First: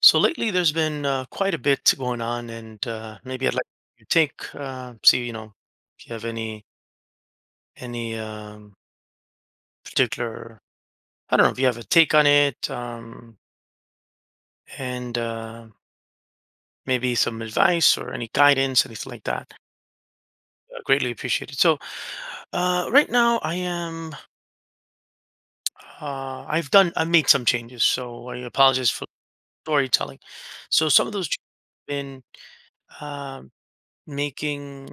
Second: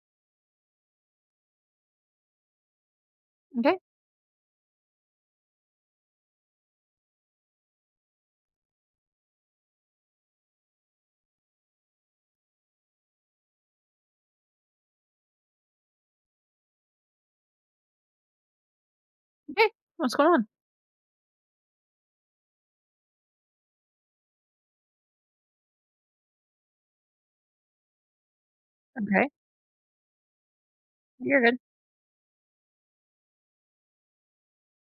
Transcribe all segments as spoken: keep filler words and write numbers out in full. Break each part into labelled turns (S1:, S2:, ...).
S1: So lately, there's been uh, quite a bit going on, and uh, maybe I'd like
S2: Okay,
S1: you take uh, see you know if you have any any um, particular I don't know if you have a take on it, um, and uh, maybe some advice or any guidance, anything like that.
S2: okay, what's going on?
S1: Uh, greatly appreciated. So uh, right now, I am uh, I've done I've made some changes, so I apologize for
S2: Okay,
S1: storytelling. So some of those changes
S2: you're good.
S1: have been um making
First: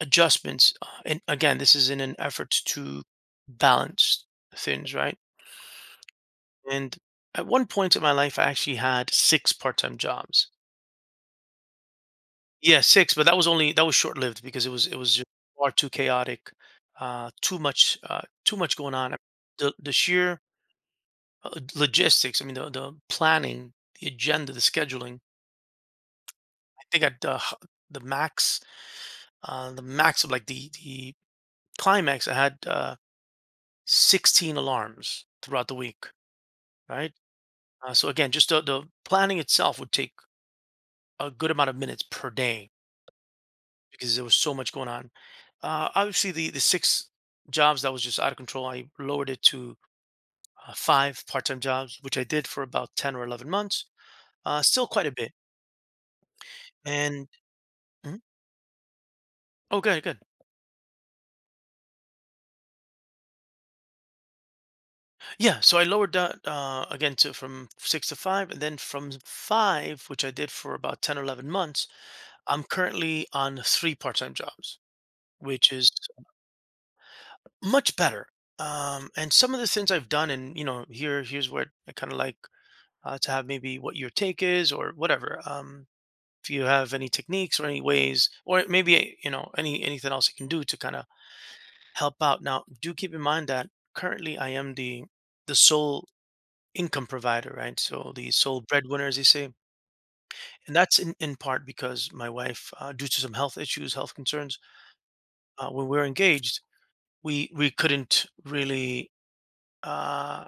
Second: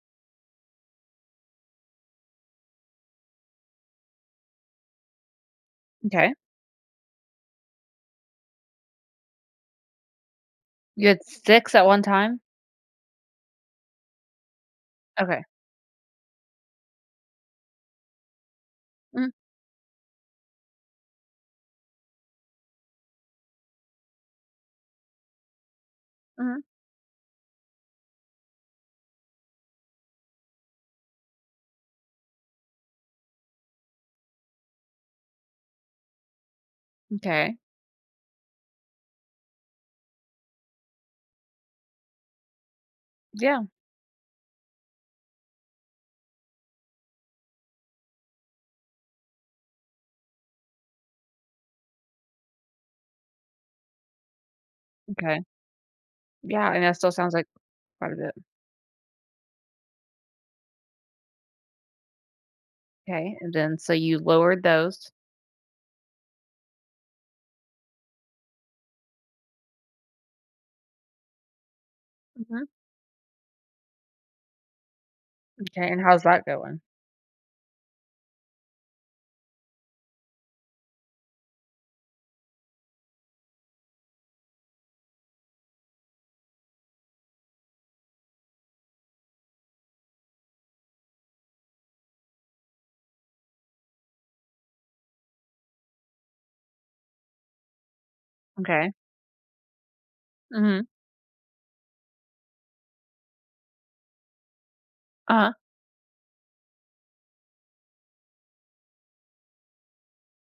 S1: adjustments, uh, and again this is in an effort to balance things right.
S2: Okay.
S1: And at one point in my life, I actually had six part-time jobs.
S2: You had six at one time?
S1: Yeah, six, but that was only, that was short-lived because it was it was just
S2: Okay.
S1: far too chaotic. Uh too much, uh too much going on.
S2: Mhm,
S1: The the sheer uh, logistics, I mean the, the planning, the agenda, the scheduling.
S2: mhm.
S1: I think at the h- the max, uh the max of like the the climax, I had uh sixteen alarms throughout the week, right?
S2: Okay.
S1: Uh, so again, just the, the planning itself would take a good amount of minutes per day
S2: Yeah.
S1: because there was so much going on. Uh, obviously, the the six jobs, that was just out of control. I lowered it to uh, five part-time jobs, which I did for about ten or eleven months. Uh, still quite a bit.
S2: Okay. Yeah, and that still
S1: And
S2: sounds like quite a
S1: mhm.
S2: bit.
S1: Oh, good, good.
S2: Okay, and then so you lowered those.
S1: Yeah, so I lowered that, uh, again, to from six to five, and then from five, which I did for about ten or eleven months, I'm
S2: Mhm.
S1: currently on three part-time jobs, which
S2: Okay,
S1: is
S2: and how's that going?
S1: much better. Um, and some of the things I've done, and you know, here here's where I kind of like uh, to have maybe what your take is or whatever. Um, if you have any techniques or any ways, or maybe eh, you know, any anything else you can do to kind of help out. Now, do keep in mind that currently I am the the sole income provider, right? So the sole
S2: Okay.
S1: breadwinner, as they say, and
S2: Mhm.
S1: that's in, in part because my wife, uh, due to some health issues, health concerns,
S2: Uh-huh.
S1: uh, when we were engaged, we we couldn't really. Uh,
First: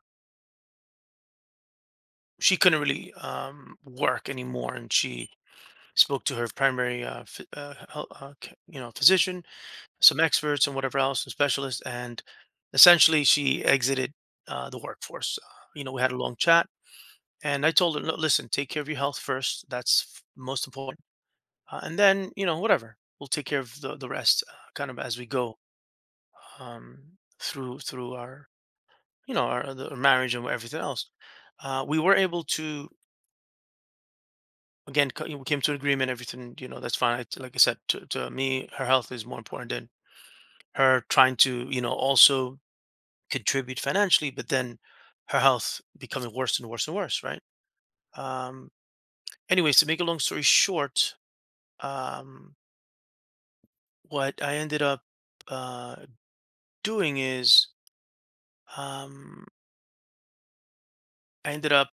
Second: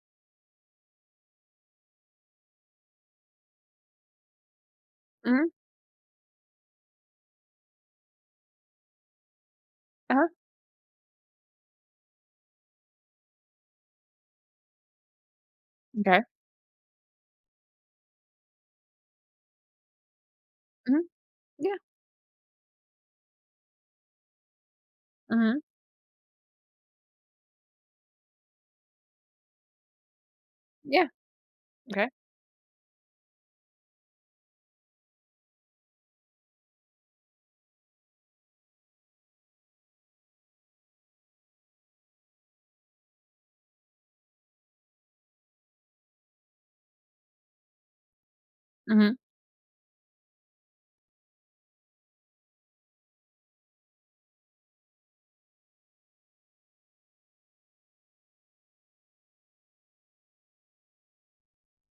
S1: she couldn't really um, work anymore, and she
S2: Mhm.
S1: spoke to her primary, uh, ph- uh, hel- uh, c- you know, physician, some
S2: Uh-huh.
S1: experts, and whatever else, and specialists. And essentially, she exited uh, the workforce. Uh, you know, we had a
S2: Okay.
S1: long chat, and I told her, "Look, listen, take care of your health first. That's f- most important,
S2: Mhm. Yeah.
S1: uh, and then you know, whatever, we'll take care of the the rest, uh, kind of as we go
S2: Mhm.
S1: um, through through our." You know, our, the- our marriage and everything
S2: Yeah.
S1: else. Uh, we
S2: Okay.
S1: were able to again co- we came to agreement, everything, you know, that's fine. I, like I said, to, to me her health is more important than her trying to, you know, also contribute financially. But then her health becoming worse and worse and worse, right? Um,
S2: Mhm.
S1: anyways, to make a long story short, um, what I ended up uh doing is um I ended up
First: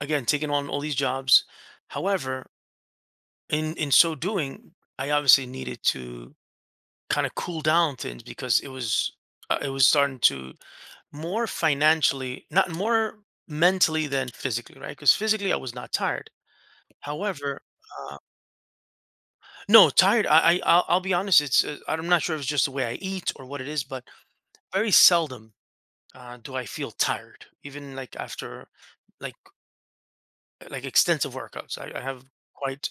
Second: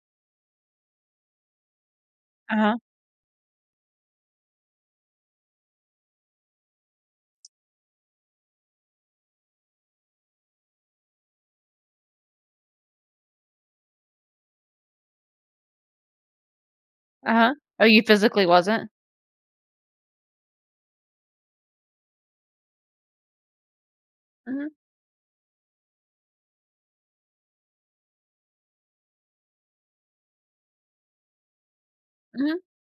S1: again taking on all these jobs. However,
S2: Uh-huh.
S1: in in so doing, I obviously needed to kind of cool down things because it was uh, it was starting to more financially, not more mentally than physically, right? Because physically I was not tired.
S2: Uh-huh.
S1: However,
S2: Oh, you
S1: uh,
S2: physically wasn't?
S1: no, tired, I, I I'll, I'll be honest, it's uh, I'm not sure if it's just the way I eat or what it is, but
S2: Mhm.
S1: very seldom uh, do I feel tired, even like after like like extensive workouts. i, I have
S2: Mhm.
S1: quite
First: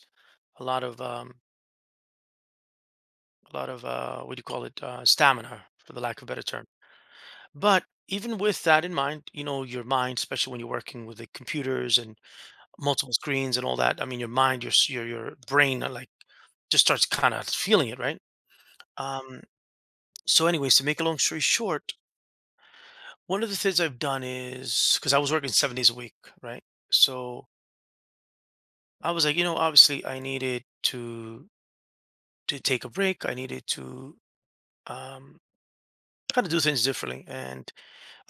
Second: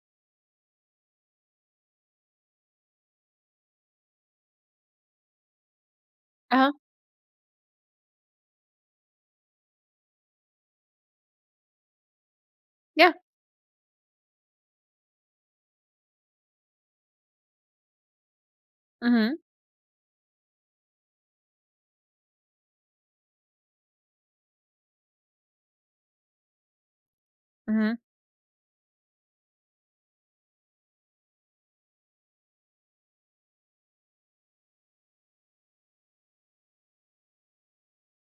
S1: a lot of um a lot of uh what do you call it, uh stamina, for the lack of a better term.
S2: Uh-huh.
S1: But even with that in mind, you know, your mind, especially when you're working with the computers and multiple
S2: Yeah.
S1: screens and all that, I mean, your mind, your s- your your brain, uh, like, just starts kind of feeling it, right?
S2: Mhm.
S1: Um, so, anyways, to make a long story short, one of the things I've done is because I was working seven days a week, right? So
S2: Mhm.
S1: I was like, you know, obviously, I needed to to take a break. I needed to um, kind of do things differently, and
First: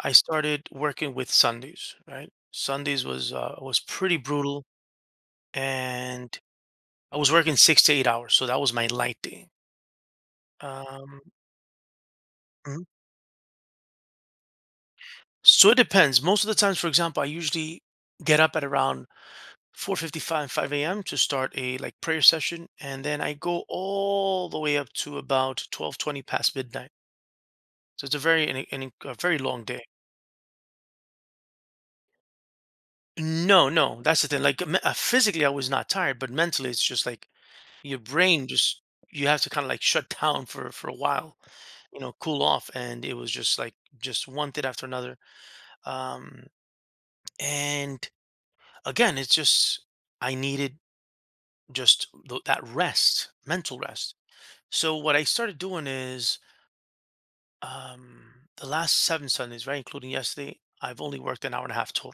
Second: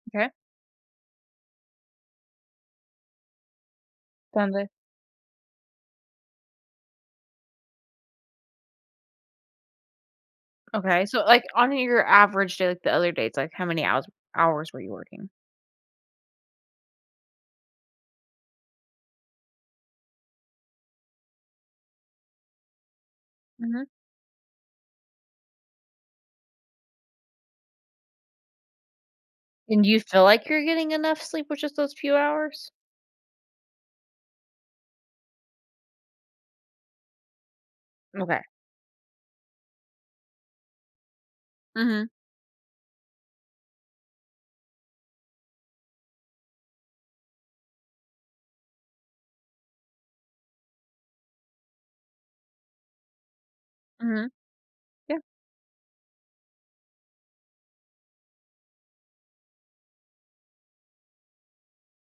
S1: I
S2: Okay.
S1: started working with Sundays, right? Sundays was uh, was pretty brutal,
S2: Sounds
S1: and I was working six to eight hours, so that was my light day.
S2: Okay,
S1: Um,
S2: so, like, on your average day, like,
S1: mhm.
S2: the other days, like, how many hours hours were you working?
S1: So it depends. Most of the times, for example, I usually get up at around four fifty-five, five a m to start a like prayer session, and then I go
S2: Mhm.
S1: all the way up to about twelve twenty past midnight. So it's a very an, an, a very long
S2: And
S1: day.
S2: do you feel like you're getting enough sleep with just those few hours?
S1: No, no, that's the thing. Like me- uh, physically, I was not tired, but mentally, it's just like your
S2: Okay.
S1: brain just you have to kind of like shut down for for a while, you
S2: Mhm.
S1: know, cool off. And it was just like just one thing after another. Um, and again it's just I needed just th- that rest, mental rest.
S2: Mhm.
S1: So what
S2: Yeah.
S1: I started doing is um the last seven Sundays, right, including yesterday, I've only worked an hour and a half total.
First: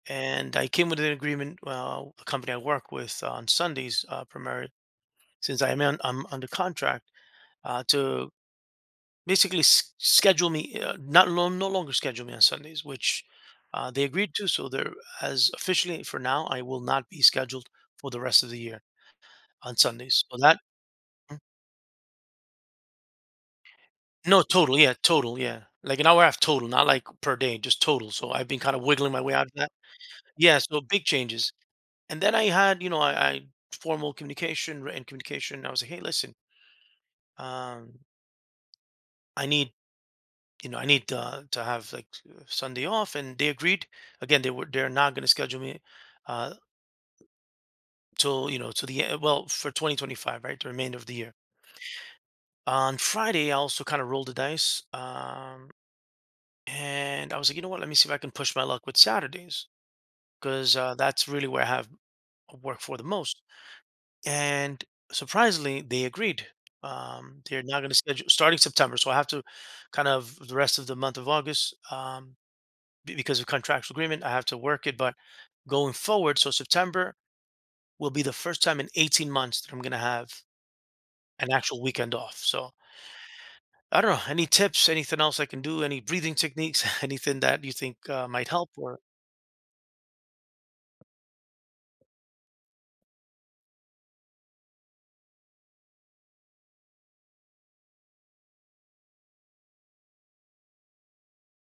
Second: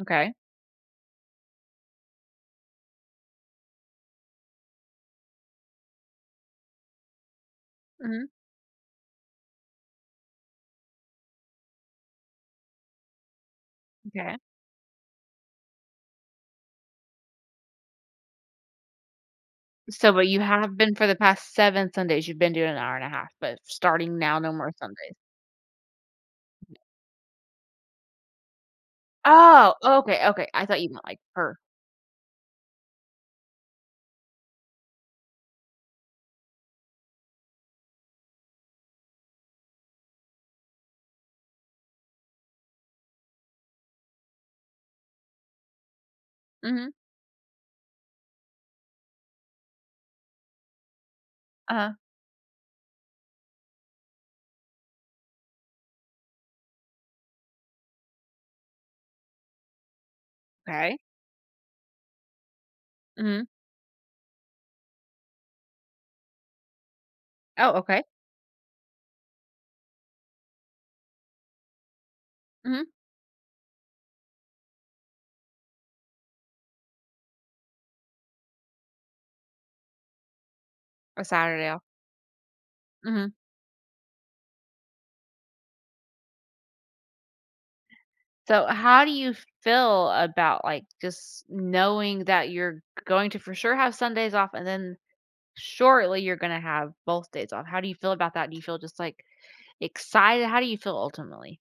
S2: Okay.
S1: And I came with an agreement, uh, the company I work with on Sundays, uh, primarily since I am on, I'm under contract, uh,
S2: Mhm.
S1: to basically s- schedule me, uh, not no, no longer schedule me on Sundays, which uh, they agreed
S2: Okay.
S1: to. So there, as officially for now, I will not be scheduled for the rest of the year on
S2: So,
S1: Sundays.
S2: but
S1: So
S2: you
S1: that
S2: have been for the
S1: mm.
S2: past seven Sundays, you've been doing an hour and a half, but starting now,
S1: No,
S2: no more
S1: total, yeah,
S2: Sundays.
S1: total, yeah, like an hour and a half total, not like per day, just total. So I've been kind of wiggling my way out of that.
S2: Oh, okay, okay.
S1: Yeah,
S2: I thought
S1: so
S2: you meant,
S1: big
S2: like,
S1: changes.
S2: per
S1: And then I had, you know, I, I formal communication, written communication. I was like, hey, listen, um, I need, you know, I need to, to have like uh, Sunday off, and they agreed. Again, they were they're not going to schedule me uh,
S2: Mhm.
S1: till you know to the e- well, for twenty twenty-five, right? The remainder of the year.
S2: Uh-huh.
S1: On Friday, I also kind of rolled the dice, um, and I was like, you know what? Let me see if I can push my luck with Saturdays because uh,
S2: Okay.
S1: that's really where I have work for the most.
S2: Mhm.
S1: And surprisingly, they agreed. Um, they're
S2: Oh,
S1: not going to
S2: okay.
S1: schedule starting September, so I have to kind of the rest of the month of August. Um,
S2: Mhm.
S1: be- because of contractual agreement, I have to work it. But going forward, so September will be the first time in eighteen months that I'm going to have
S2: A
S1: an
S2: Saturday off.
S1: actual weekend off. So
S2: Mhm.
S1: I don't know. Any tips? Anything else I can do? Any breathing techniques? Anything that you think uh, might
S2: So
S1: help? Or
S2: how do you feel about, like, just knowing that you're going to for sure have Sundays off and then shortly you're gonna have both days off? How do you feel about that? Do you feel just, like, excited? How do you feel ultimately?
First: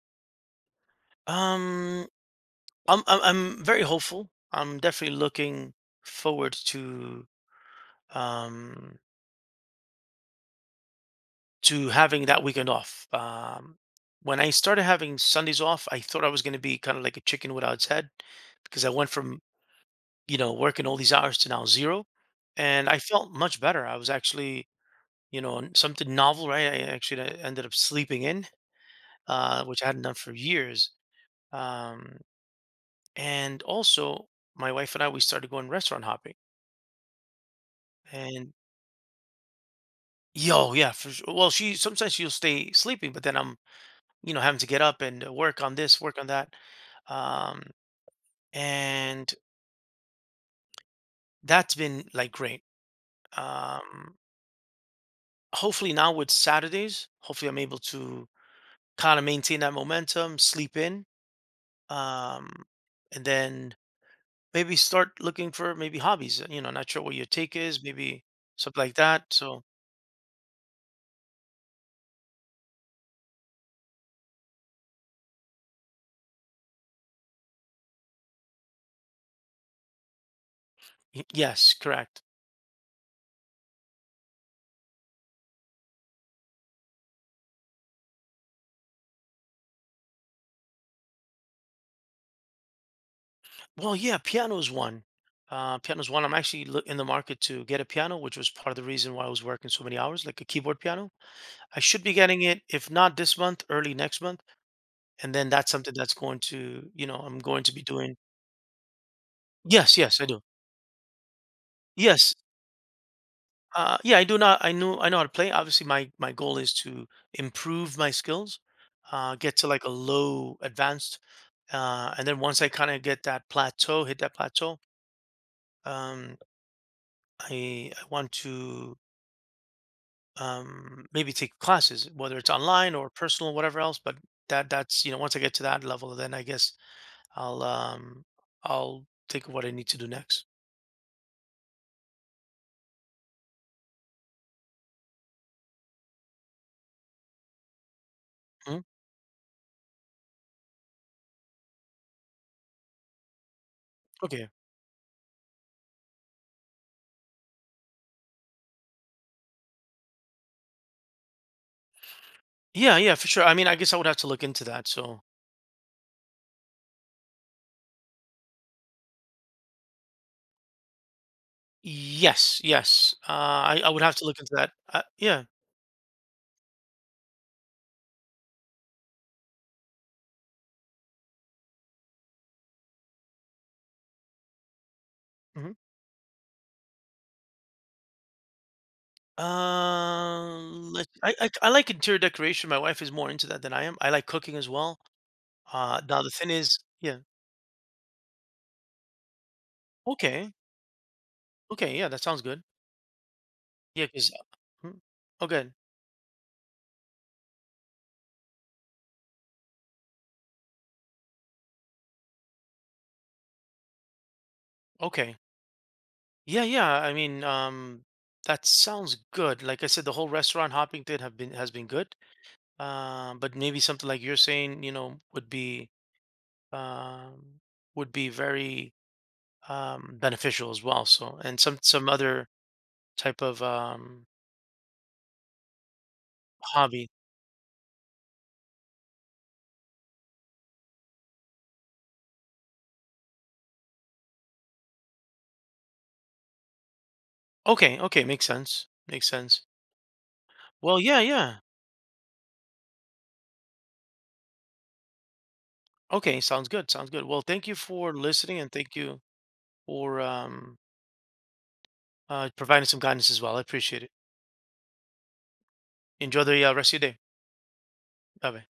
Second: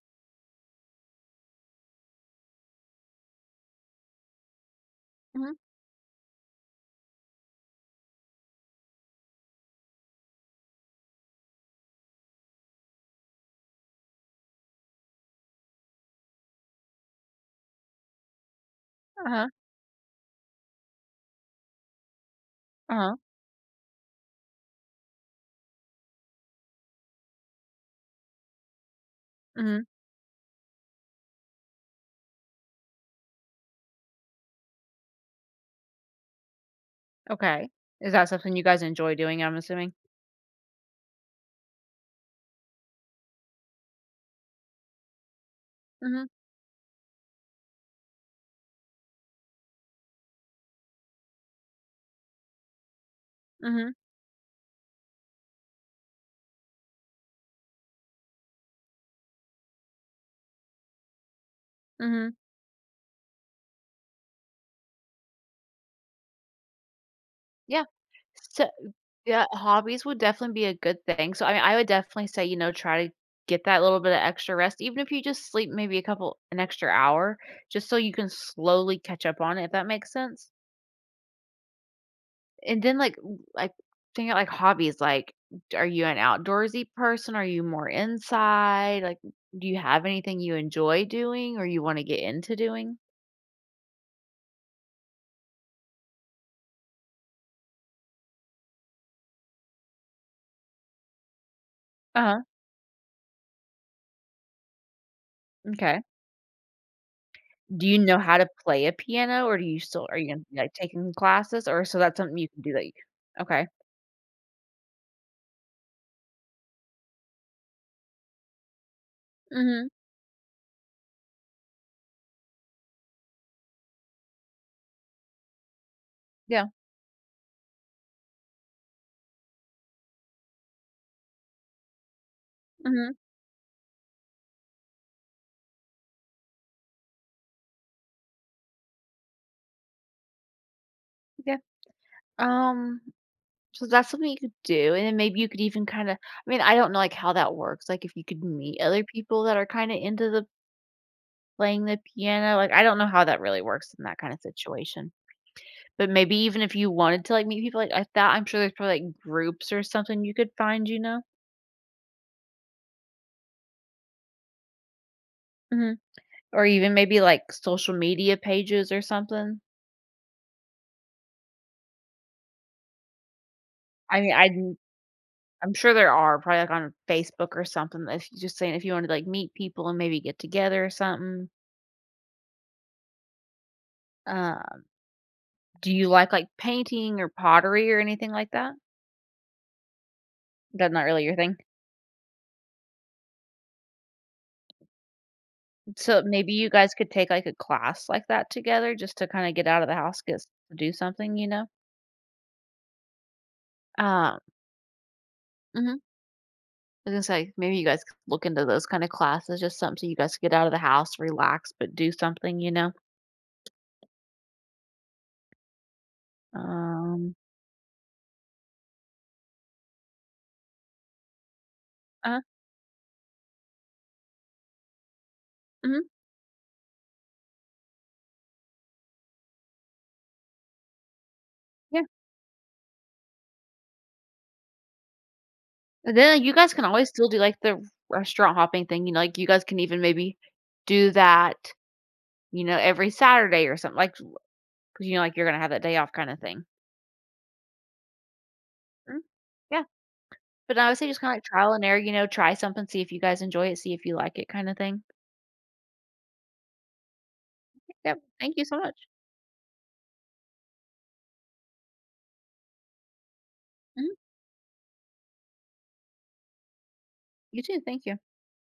S1: um, I'm, I'm I'm very hopeful. I'm definitely
S2: Mhm,
S1: looking forward to um to having that weekend off. Um, when I started having Sundays off, I thought I was going to be kind of like a chicken without its head because I went from,
S2: uh-huh,
S1: you know, working all these hours to now zero. And I
S2: uh-huh,
S1: felt much better. I was actually, you know, n- something novel, right? I actually uh, ended up sleeping in, uh, which
S2: mhm,
S1: I hadn't done for years. Um, and also, my wife and I, we started going restaurant hopping.
S2: okay. Is that
S1: And
S2: something you guys enjoy doing, I'm assuming?
S1: yo, yeah, for sure. Well, she sometimes she'll stay sleeping, but then I'm, you know, having to get up and uh, work on this, work on
S2: Mhm,
S1: that. Um, and that's been like great.
S2: mhm,
S1: Um, hopefully now with Saturdays, hopefully I'm able to kind of maintain that momentum, sleep in,
S2: mhm,
S1: um, and then maybe start looking for maybe hobbies. uh, You know, not sure what your take
S2: yeah,
S1: is, maybe
S2: so
S1: something like that.
S2: Yeah,
S1: So
S2: hobbies would definitely be a good thing. So, I mean, I would definitely say, you know, try to get that little bit of extra rest, even if you just sleep maybe a couple, an extra hour, just so you can slowly catch up on it, if that makes sense.
S1: y- yes, correct.
S2: And then, like, w- like, think out like hobbies. Like, d- are you an outdoorsy person? Are you more inside? Like, do you have anything you enjoy doing or you want to get into doing?
S1: Well, yeah, piano's one. Uh, piano's one. I'm actually loo- in the market to get a piano, which was part of the reason why I was working so many hours, like a keyboard piano. I should be
S2: Uh
S1: getting
S2: huh.
S1: it, if not this month, early next month, and then that's something
S2: Okay.
S1: that's going to, you know, I'm going to be
S2: Do you
S1: doing.
S2: know how to play a piano or do you
S1: Yes,
S2: still, are
S1: yes, I
S2: you
S1: do.
S2: gonna be like taking classes or so that's
S1: Yes,
S2: something you can do that you, okay.
S1: uh, yeah, I do not. I know. I know how to play. Obviously, my my goal is to improve my skills, uh, get to like
S2: Hmm.
S1: a low advanced, uh, and then once I kind of get that plateau, hit that plateau, um,
S2: Yeah,
S1: I I want to um, maybe take classes, whether it's online or
S2: mhm,
S1: personal, whatever else. But that that's, you know, once I get to that level, then I guess I'll um, I'll think of what I need to do next.
S2: yeah, um, so that's something you could do, and then maybe you could even kinda, I mean, I don't know, like, how that works, like, if you could
S1: Mhm.
S2: meet other people that are kinda into the playing the piano, like, I don't know how that really works in that kinda
S1: Okay.
S2: situation, but maybe even if you wanted to, like, meet people, like, I thought I'm sure there's probably, like, groups or something you could find, you know?
S1: Yeah, yeah, for sure. I mean, I guess I would have to look into that. So.
S2: Mhm, or even maybe, like, social media pages or something.
S1: Yes, yes. Uh, I I would have
S2: I
S1: to
S2: mean,
S1: look
S2: I
S1: into that. Uh, yeah.
S2: I'm sure there are probably, like, on Facebook or something if you just saying if you wanted to, like, meet people and maybe get together or something. Um,
S1: Hmm.
S2: do you like, like, painting or pottery or anything like that?
S1: Uh,
S2: That's not
S1: let
S2: really
S1: I,
S2: your
S1: I
S2: thing?
S1: I like interior decoration. My wife is more into that than I am. I like cooking as well. Uh,
S2: So,
S1: now the thing
S2: maybe you
S1: is,
S2: guys could
S1: yeah.
S2: take, like, a class like that together just to kinda get out of the house, get s
S1: Okay.
S2: to do something, you know?
S1: Okay. Yeah, that sounds good. Yeah, because
S2: Um
S1: oh, good.
S2: mhm. I was gonna say, maybe you guys could look into those kinda classes, just something so you guys could get out of the house, relax, but do something, you know?
S1: Okay. Yeah, yeah. I
S2: Um
S1: mean, um, that sounds good. Like I said, the whole restaurant hopping thing have been has been good.
S2: uh-huh,
S1: Uh, but maybe something like you're saying, you know, would be
S2: mhm,
S1: um would be very um, beneficial as well. So, and some
S2: yeah.
S1: some other type of um,
S2: And then you guys can always
S1: hobby.
S2: still do, like, the restaurant hopping thing, you know, like, you guys can even maybe do that, you know, every Saturday or something, like 'cause you know, like, you're gonna have that day off kinda thing.
S1: Okay, okay, makes sense.
S2: Mm,
S1: Makes sense.
S2: yeah, but I would
S1: Well,
S2: say just
S1: yeah,
S2: kinda like
S1: yeah.
S2: trial and error, you know, try something, see if you guys enjoy it, see if you like it kinda thing.
S1: Okay, sounds good. Sounds good. Well, thank you for
S2: Yep, thank
S1: listening,
S2: you
S1: and
S2: so much.
S1: thank you for um, uh, providing some guidance as well. I appreciate
S2: Mhm,
S1: it. Enjoy the uh, rest of your day.
S2: you too, thank you.
S1: Bye bye.